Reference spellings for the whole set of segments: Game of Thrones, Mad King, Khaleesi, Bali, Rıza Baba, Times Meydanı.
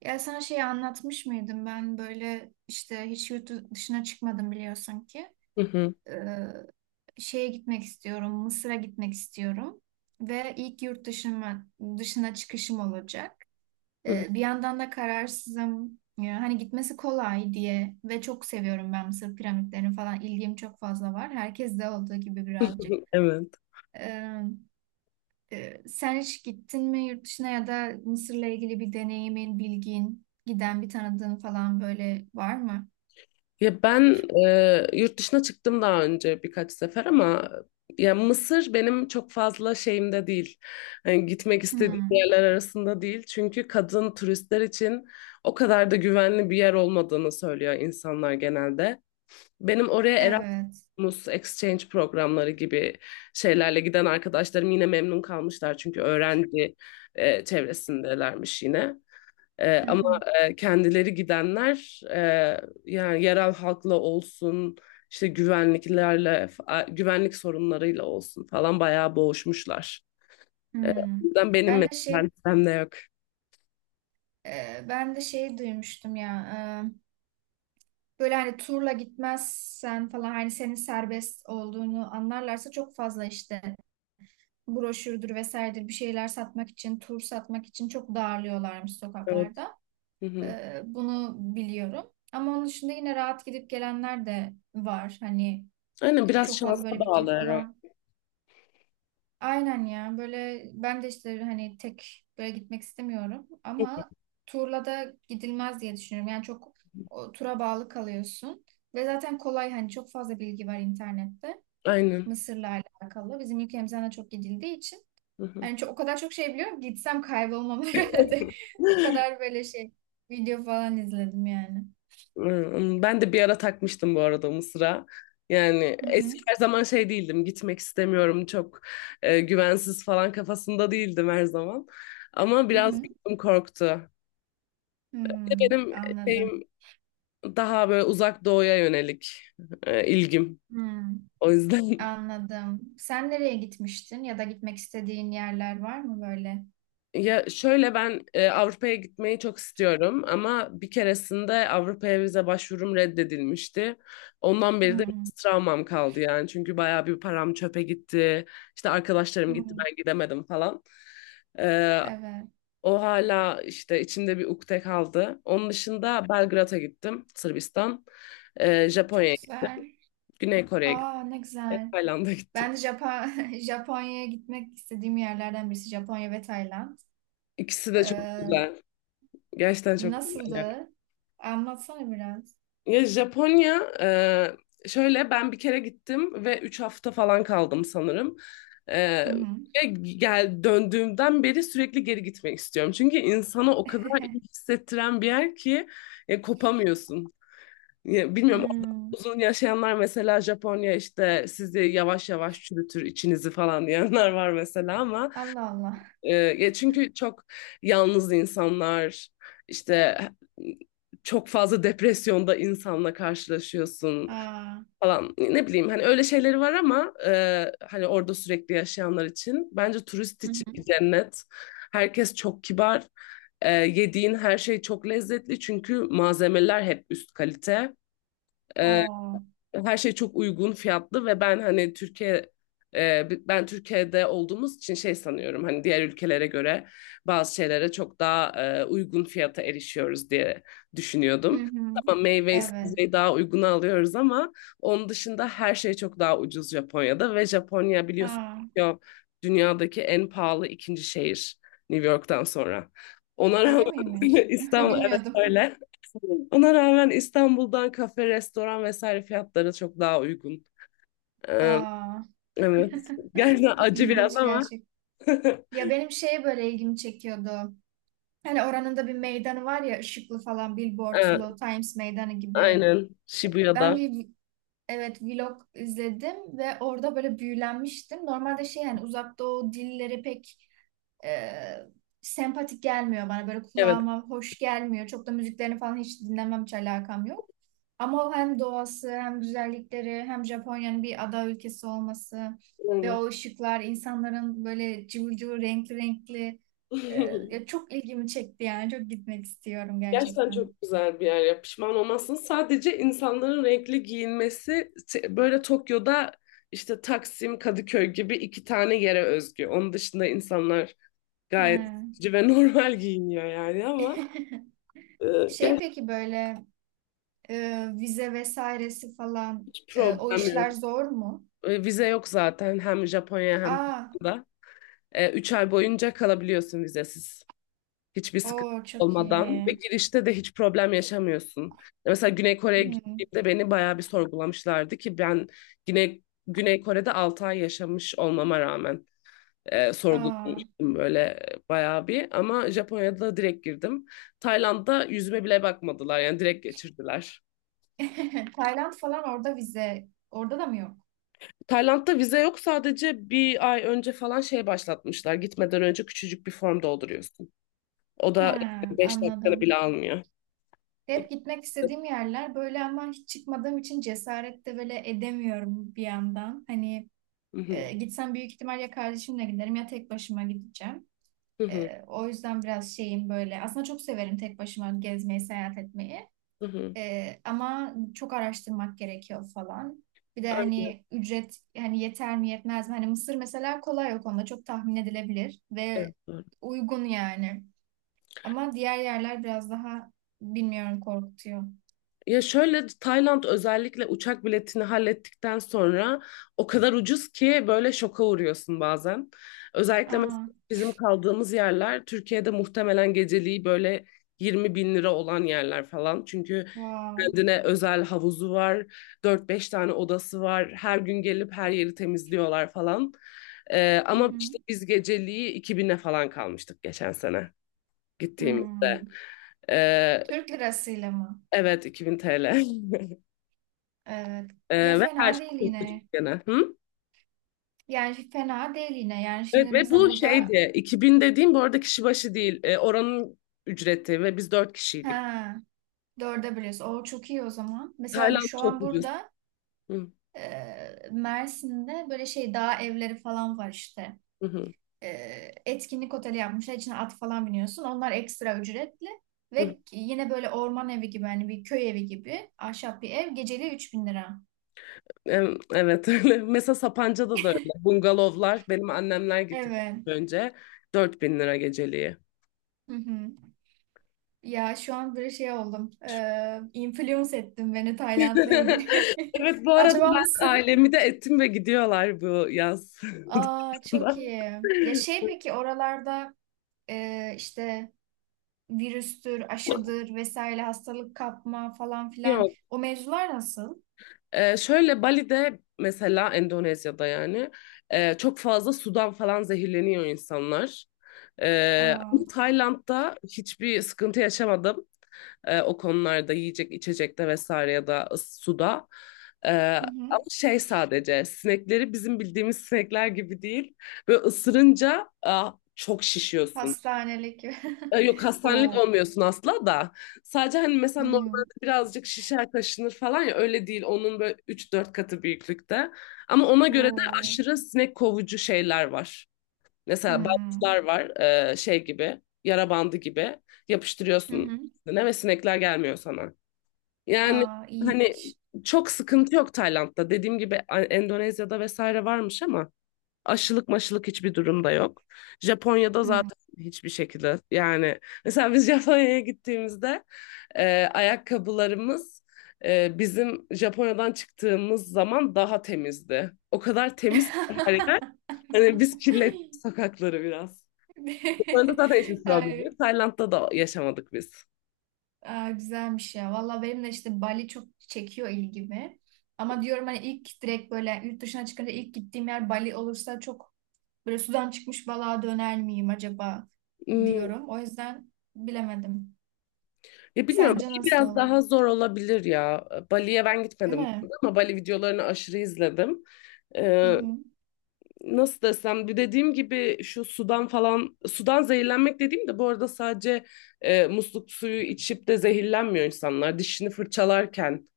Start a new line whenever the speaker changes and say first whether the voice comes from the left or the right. right: Ya sana şeyi anlatmış mıydım ben böyle işte hiç yurt dışına çıkmadım biliyorsun ki.
left: Hı hı.
right: Ee, Şeye gitmek istiyorum, Mısır'a gitmek istiyorum. Ve ilk yurt dışına çıkışım olacak.
left: Hı hı.
right: Bir yandan da kararsızım. Ya hani gitmesi kolay diye ve çok seviyorum ben Mısır piramitlerini falan ilgim çok fazla var. Herkes de olduğu gibi birazcık.
left: Evet.
right: Ee, Sen hiç gittin mi yurt dışına ya da Mısır'la ilgili bir deneyimin, bilgin, giden bir tanıdığın falan böyle var mı?
left: Ya ben yurt dışına çıktım daha önce birkaç sefer ama ya Mısır benim çok fazla şeyimde değil. Hani gitmek istediğim
right: Hmm,
left: yerler arasında değil. Çünkü kadın turistler için o kadar da güvenli bir yer olmadığını söylüyor insanlar genelde. Benim oraya
right: evet.
left: Erasmus exchange programları gibi şeylerle giden arkadaşlarım yine memnun kalmışlar çünkü öğrenci çevresindelermiş yine. Ee,
right: Hı
left: ama
right: hı.
left: kendileri gidenler yani yerel halkla olsun işte güvenliklerle güvenlik sorunlarıyla olsun falan bayağı boğuşmuşlar. Ee,
right: Hmm.
left: o yüzden benim
right: Ben de
left: mesela
right: şey,
left: listemde yok.
right: ben de şey duymuştum ya. e, böyle hani turla gitmezsen falan hani senin serbest olduğunu anlarlarsa çok fazla işte broşürdür vesairedir bir şeyler satmak için, tur satmak için çok darlıyorlarmış
left: Evet.
right: sokaklarda.
left: Hı hı.
right: Bunu biliyorum. Ama onun dışında yine rahat gidip gelenler de var. Hani
left: Aynen, biraz
right: çok
left: şansa
right: fazla böyle video
left: bağlı herhalde.
right: falan. Aynen ya. Böyle ben de işte hani tek böyle gitmek istemiyorum. Ama turla da gidilmez diye düşünüyorum. Yani çok o, tura bağlı kalıyorsun. Ve zaten kolay hani çok fazla bilgi var internette.
left: Aynen.
right: Mısır'la alakalı. Bizim ülkemizden de çok gidildiği için.
left: Hı hı.
right: Yani çok, o kadar çok şey biliyorum ki gitsem kaybolmam herhalde. O kadar böyle şey video falan izledim yani.
left: Hmm, ben de bir ara takmıştım bu arada Mısır'a. Yani
right: Hı hı.
left: eski her zaman şey değildim. Gitmek istemiyorum. Çok güvensiz falan kafasında değildim her zaman. Ama
right: Hı
left: biraz
right: hı.
left: gözüm korktu.
right: Hmm,
left: Benim
right: anladım.
left: şeyim daha böyle uzak doğuya yönelik ilgim.
right: Hmm,
left: O yüzden
right: anladım. Sen nereye gitmiştin ya da gitmek istediğin yerler var mı böyle?
left: ya şöyle, ben Avrupa'ya gitmeyi çok istiyorum ama bir keresinde Avrupa'ya vize başvurum reddedilmişti. Ondan beri de
right: Hmm,
left: biraz travmam kaldı yani. Çünkü bayağı bir param çöpe gitti. İşte arkadaşlarım gitti,
right: hmm.
left: ben gidemedim falan. E,
right: Evet,
left: o hala işte içimde bir ukde kaldı. Onun dışında Belgrad'a gittim, Sırbistan. Japonya'ya,
right: çok
left: gittim,
right: güzel.
left: Güney Kore'ye
right: Aa,
left: gittim,
right: ne güzel.
left: Tayland'a gittim.
right: Ben de Japonya'ya gitmek istediğim yerlerden birisi Japonya ve Tayland.
left: İkisi de çok
right: Ee,
left: güzel. Gerçekten çok güzel yani.
right: Nasıldı? Anlatsana biraz.
left: Ya Japonya, şöyle ben bir kere gittim ve 3 hafta falan kaldım sanırım. E,
right: Hı hı.
left: ve döndüğümden beri sürekli geri gitmek istiyorum. Çünkü insanı o kadar iyi hissettiren bir yer ki kopamıyorsun. Ya, bilmiyorum, orada
right: Hmm,
left: uzun yaşayanlar, mesela Japonya işte sizi yavaş yavaş çürütür içinizi falan diyenler var mesela ama.
right: Allah Allah.
left: Ya çünkü çok yalnız insanlar, işte çok fazla depresyonda insanla karşılaşıyorsun
right: Aa.
left: falan. Ne bileyim, hani öyle şeyleri var ama hani orada sürekli yaşayanlar için, bence turist
right: Hı
left: için bir
right: hı.
left: cennet. Herkes çok kibar. Yediğin her şey çok lezzetli çünkü malzemeler hep üst kalite,
right: Oo.
left: her şey çok uygun fiyatlı ve ben hani Türkiye, ben Türkiye'de olduğumuz için şey sanıyorum, hani diğer ülkelere göre bazı şeylere çok daha uygun fiyata erişiyoruz diye
right: Hı
left: düşünüyordum.
right: hı.
left: Tamam, meyveyi
right: Evet.
left: sebzeyi daha uyguna alıyoruz ama onun dışında her şey çok daha ucuz Japonya'da ve Japonya biliyorsun,
right: Aa.
left: Tokyo dünyadaki en pahalı ikinci şehir, New York'tan sonra. Ona
right: Öyle miymiş?
left: rağmen İstanbul evet,
right: Bilmiyordum.
left: öyle. Ona rağmen İstanbul'dan kafe, restoran vesaire fiyatları çok daha uygun. Ee,
right: Aa,
left: evet. Gerçekten acı biraz
right: ilginç
left: ama.
right: gerçek. Ya benim şeye böyle ilgimi çekiyordu. Hani oranın da bir meydanı var ya ışıklı falan
left: Evet,
right: billboardlu Times Meydanı gibi.
left: aynen. Shibuya'da.
right: Ben bir evet vlog izledim ve orada böyle büyülenmiştim. Normalde şey yani uzak doğu dilleri pek e, sempatik gelmiyor bana böyle
left: Evet,
right: kulağıma hoş gelmiyor. Çok da müziklerini falan hiç dinlemem hiç alakam yok. Ama o hem doğası hem güzellikleri hem Japonya'nın bir ada ülkesi olması ve
left: aynen.
right: o ışıklar insanların böyle cıvıl cıvıl renkli renkli e, ya çok ilgimi çekti yani çok gitmek istiyorum
left: Gerçekten çok
right: gerçekten.
left: güzel bir yer ya. Pişman olmazsın. Sadece insanların renkli giyinmesi böyle Tokyo'da, işte Taksim, Kadıköy gibi iki tane yere özgü. Onun dışında insanlar
right: He.
left: gayet sıkıcı ve normal giyiniyor yani ama e,
right: Şey
left: gerçekten
right: peki böyle vize vesairesi falan
left: hiç
right: o
left: problem
right: işler
left: yok.
right: zor mu?
left: Vize yok zaten, hem Japonya hem
right: Aa,
left: Kore'de. Üç ay boyunca kalabiliyorsun vizesiz. Hiçbir sıkıntı
right: o çok
left: olmadan ve
right: iyi.
left: girişte de hiç problem yaşamıyorsun. Mesela Güney Kore'ye
right: Hı.
left: gittiğimde beni bayağı bir sorgulamışlardı ki ben Güney Kore'de 6 ay yaşamış olmama rağmen
right: Aa,
left: sorgulamıştım böyle, bayağı bir, ama Japonya'da direkt girdim. Tayland'da yüzüme bile bakmadılar, yani direkt geçirdiler.
right: Tayland falan orada vize. Orada da mı yok?
left: Tayland'da vize yok, sadece bir ay önce falan şey başlatmışlar. Gitmeden önce küçücük bir form dolduruyorsun. O
right: He,
left: da beş dakikanı
right: anladım.
left: bile almıyor.
right: Hep gitmek istediğim yerler böyle ama hiç çıkmadığım için cesaret de böyle edemiyorum bir yandan. Hani
left: Hı hı,
right: gitsem büyük ihtimal ya kardeşimle giderim ya tek başıma gideceğim.
left: hı hı,
right: O yüzden biraz şeyim böyle. Aslında çok severim tek başıma gezmeyi, seyahat etmeyi.
left: hı hı.
right: Ama çok araştırmak gerekiyor falan. Bir de
left: Evet,
right: hani ücret hani yeter mi yetmez mi? Hani Mısır mesela kolay o konuda çok tahmin edilebilir ve
left: evet.
right: uygun yani. Ama diğer yerler biraz daha bilmiyorum korkutuyor.
left: Ya şöyle, Tayland özellikle uçak biletini hallettikten sonra o kadar ucuz ki, böyle şoka uğruyorsun bazen. Özellikle mesela
right: Aa,
left: bizim kaldığımız yerler Türkiye'de muhtemelen geceliği böyle 20 bin lira olan yerler falan. Çünkü
right: wow.
left: kendine özel havuzu var, dört beş tane odası var, her gün gelip her yeri temizliyorlar falan.
right: Hı
left: Ama
right: hı.
left: işte biz geceliği 2000'e falan kalmıştık geçen sene
right: Hmm.
left: gittiğimizde. Ee,
right: Türk lirasıyla mı?
left: evet 2000 TL.
right: Evet. Ya
left: Ve her
right: fena değil
left: şey Türk
right: yine.
left: dükkanı. Hı?
right: Yani fena değil yine. Yani
left: Evet,
right: şimdi
left: ve
right: mesela
left: bu
right: burada
left: şeydi, 2000 dediğim bu arada kişi başı değil. Oranın ücreti ve biz dört kişiydik.
right: ha dörde biliyorsun. O çok iyi o zaman. Mesela bu
left: Tayland
right: şu
left: çok
right: an
left: ucuz.
right: burada
left: Hı,
right: Mersin'de böyle şey dağ evleri falan var işte.
left: hı, hı,
right: Etkinlik oteli yapmışlar. İçine at falan biniyorsun. Onlar ekstra ücretli.
left: hı.
right: Ve yine böyle orman evi gibi hani bir köy evi gibi ahşap bir ev. Geceliği 3.000 lira.
left: Evet öyle. Mesela Sapanca'da da öyle. Bungalovlar, benim annemler gitti
right: Evet.
left: önce, 4000 lira geceliği.
right: Hı hı. Ya şu an böyle şey oldum. Influence ettin beni Tayland'la ilgili.
left: Evet, bu arada
right: Acaba
left: ben
right: Mısır?
left: ailemi de ettim ve gidiyorlar bu yaz.
right: Aa çok iyi. Ya şey peki oralarda işte virüstür, aşıdır vesaire hastalık kapma falan
left: Ya,
right: filan o mevzular nasıl?
left: şöyle Bali'de mesela, Endonezya'da yani çok fazla sudan falan zehirleniyor insanlar. Ee,
right: Aa,
left: ama Tayland'da hiçbir sıkıntı yaşamadım. O konularda, yiyecek içecekte vesaire ya da suda. Ee,
right: hı hı.
left: ama şey, sadece sinekleri bizim bildiğimiz sinekler gibi değil. Böyle ısırınca aa, çok şişiyorsun.
right: Hastanelik.
left: E, Yok hastanelik
right: O.
left: olmuyorsun asla da. Sadece hani mesela
right: Hmm.
left: normalde birazcık şişer kaşınır falan, ya öyle değil. Onun böyle üç dört katı büyüklükte. Ama ona göre de
right: O.
left: aşırı sinek kovucu şeyler var. Mesela bantlar
right: Hmm.
left: var, şey gibi, yara bandı gibi
right: Hı
left: yapıştırıyorsun
right: hı.
left: ne, ve sinekler gelmiyor sana. Yani
right: Aa,
left: hani
right: iyiymiş.
left: çok sıkıntı yok Tayland'da. Dediğim gibi Endonezya'da vesaire varmış ama, aşılık maşılık hiçbir durumda yok. Japonya'da
right: Hmm.
left: zaten hiçbir şekilde yani, mesela biz Japonya'ya gittiğimizde ayakkabılarımız, bizim Japonya'dan çıktığımız zaman daha temizdi. O kadar temiz ki her yer. Hani biz kirlettik sokakları biraz. Japonya'da zaten hiçbir problem
right: Ay,
left: yok. Tayland'da da yaşamadık biz.
right: Aa, güzelmiş ya. Valla benim de işte Bali çok çekiyor ilgimi. Ama diyorum hani ilk direkt böyle yurt dışına çıkınca ilk gittiğim yer Bali olursa çok böyle sudan çıkmış balığa döner miyim acaba
left: Hmm,
right: diyorum. O yüzden bilemedim.
left: ya bilmiyorum,
right: Sence
left: Bali
right: nasıl
left: biraz
right: olur?
left: daha zor olabilir ya. Bali'ye ben
right: Değil
left: gitmedim
right: mi?
left: ama Bali videolarını aşırı izledim.
right: Hı
left: Ee,
right: hı.
left: nasıl desem, bir dediğim gibi şu sudan falan, sudan zehirlenmek dediğim de bu arada, sadece musluk suyu içip de zehirlenmiyor insanlar. Dişini fırçalarken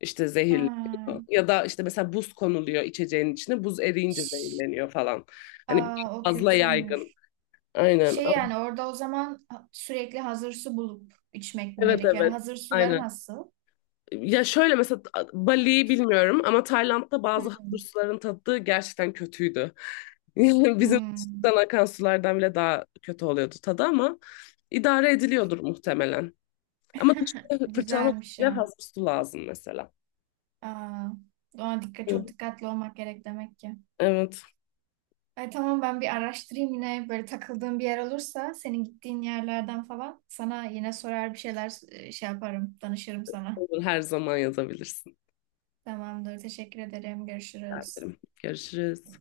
left: işte zehirleniyor.
right: Ha,
left: Ya da işte mesela buz konuluyor içeceğin içine, buz eriyince
right: şş,
left: zehirleniyor falan. Hani biraz
right: Aa, o
left: fazla yaygın.
right: kötüymüş.
left: Aynen.
right: Şey yani orada o zaman sürekli hazır su bulup içmek mi
left: Evet,
right: gerekiyor? Yani
left: evet.
right: hazır suları
left: Aynen.
right: nasıl?
left: Ya şöyle mesela, Bali'yi bilmiyorum ama Tayland'da bazı halı
right: Hmm.
left: suların tadı gerçekten kötüydü. Bizim
right: Hmm.
left: dışarıdan akan sulardan bile daha kötü oluyordu tadı ama, idare ediliyordur muhtemelen. Ama dışarıda fırçalamak için
right: Güzelmiş
left: bile
right: ya.
left: fazla su lazım mesela.
right: Aa, ona dikkat, çok
left: Hı.
right: dikkatli olmak gerek demek ki.
left: Evet,
right: Ay, tamam ben bir araştırayım yine böyle takıldığım bir yer olursa senin gittiğin yerlerden falan sana yine sorar bir şeyler şey yaparım danışırım sana.
left: olur, her zaman yazabilirsin.
right: Tamamdır teşekkür ederim görüşürüz.
left: Görüşürüz.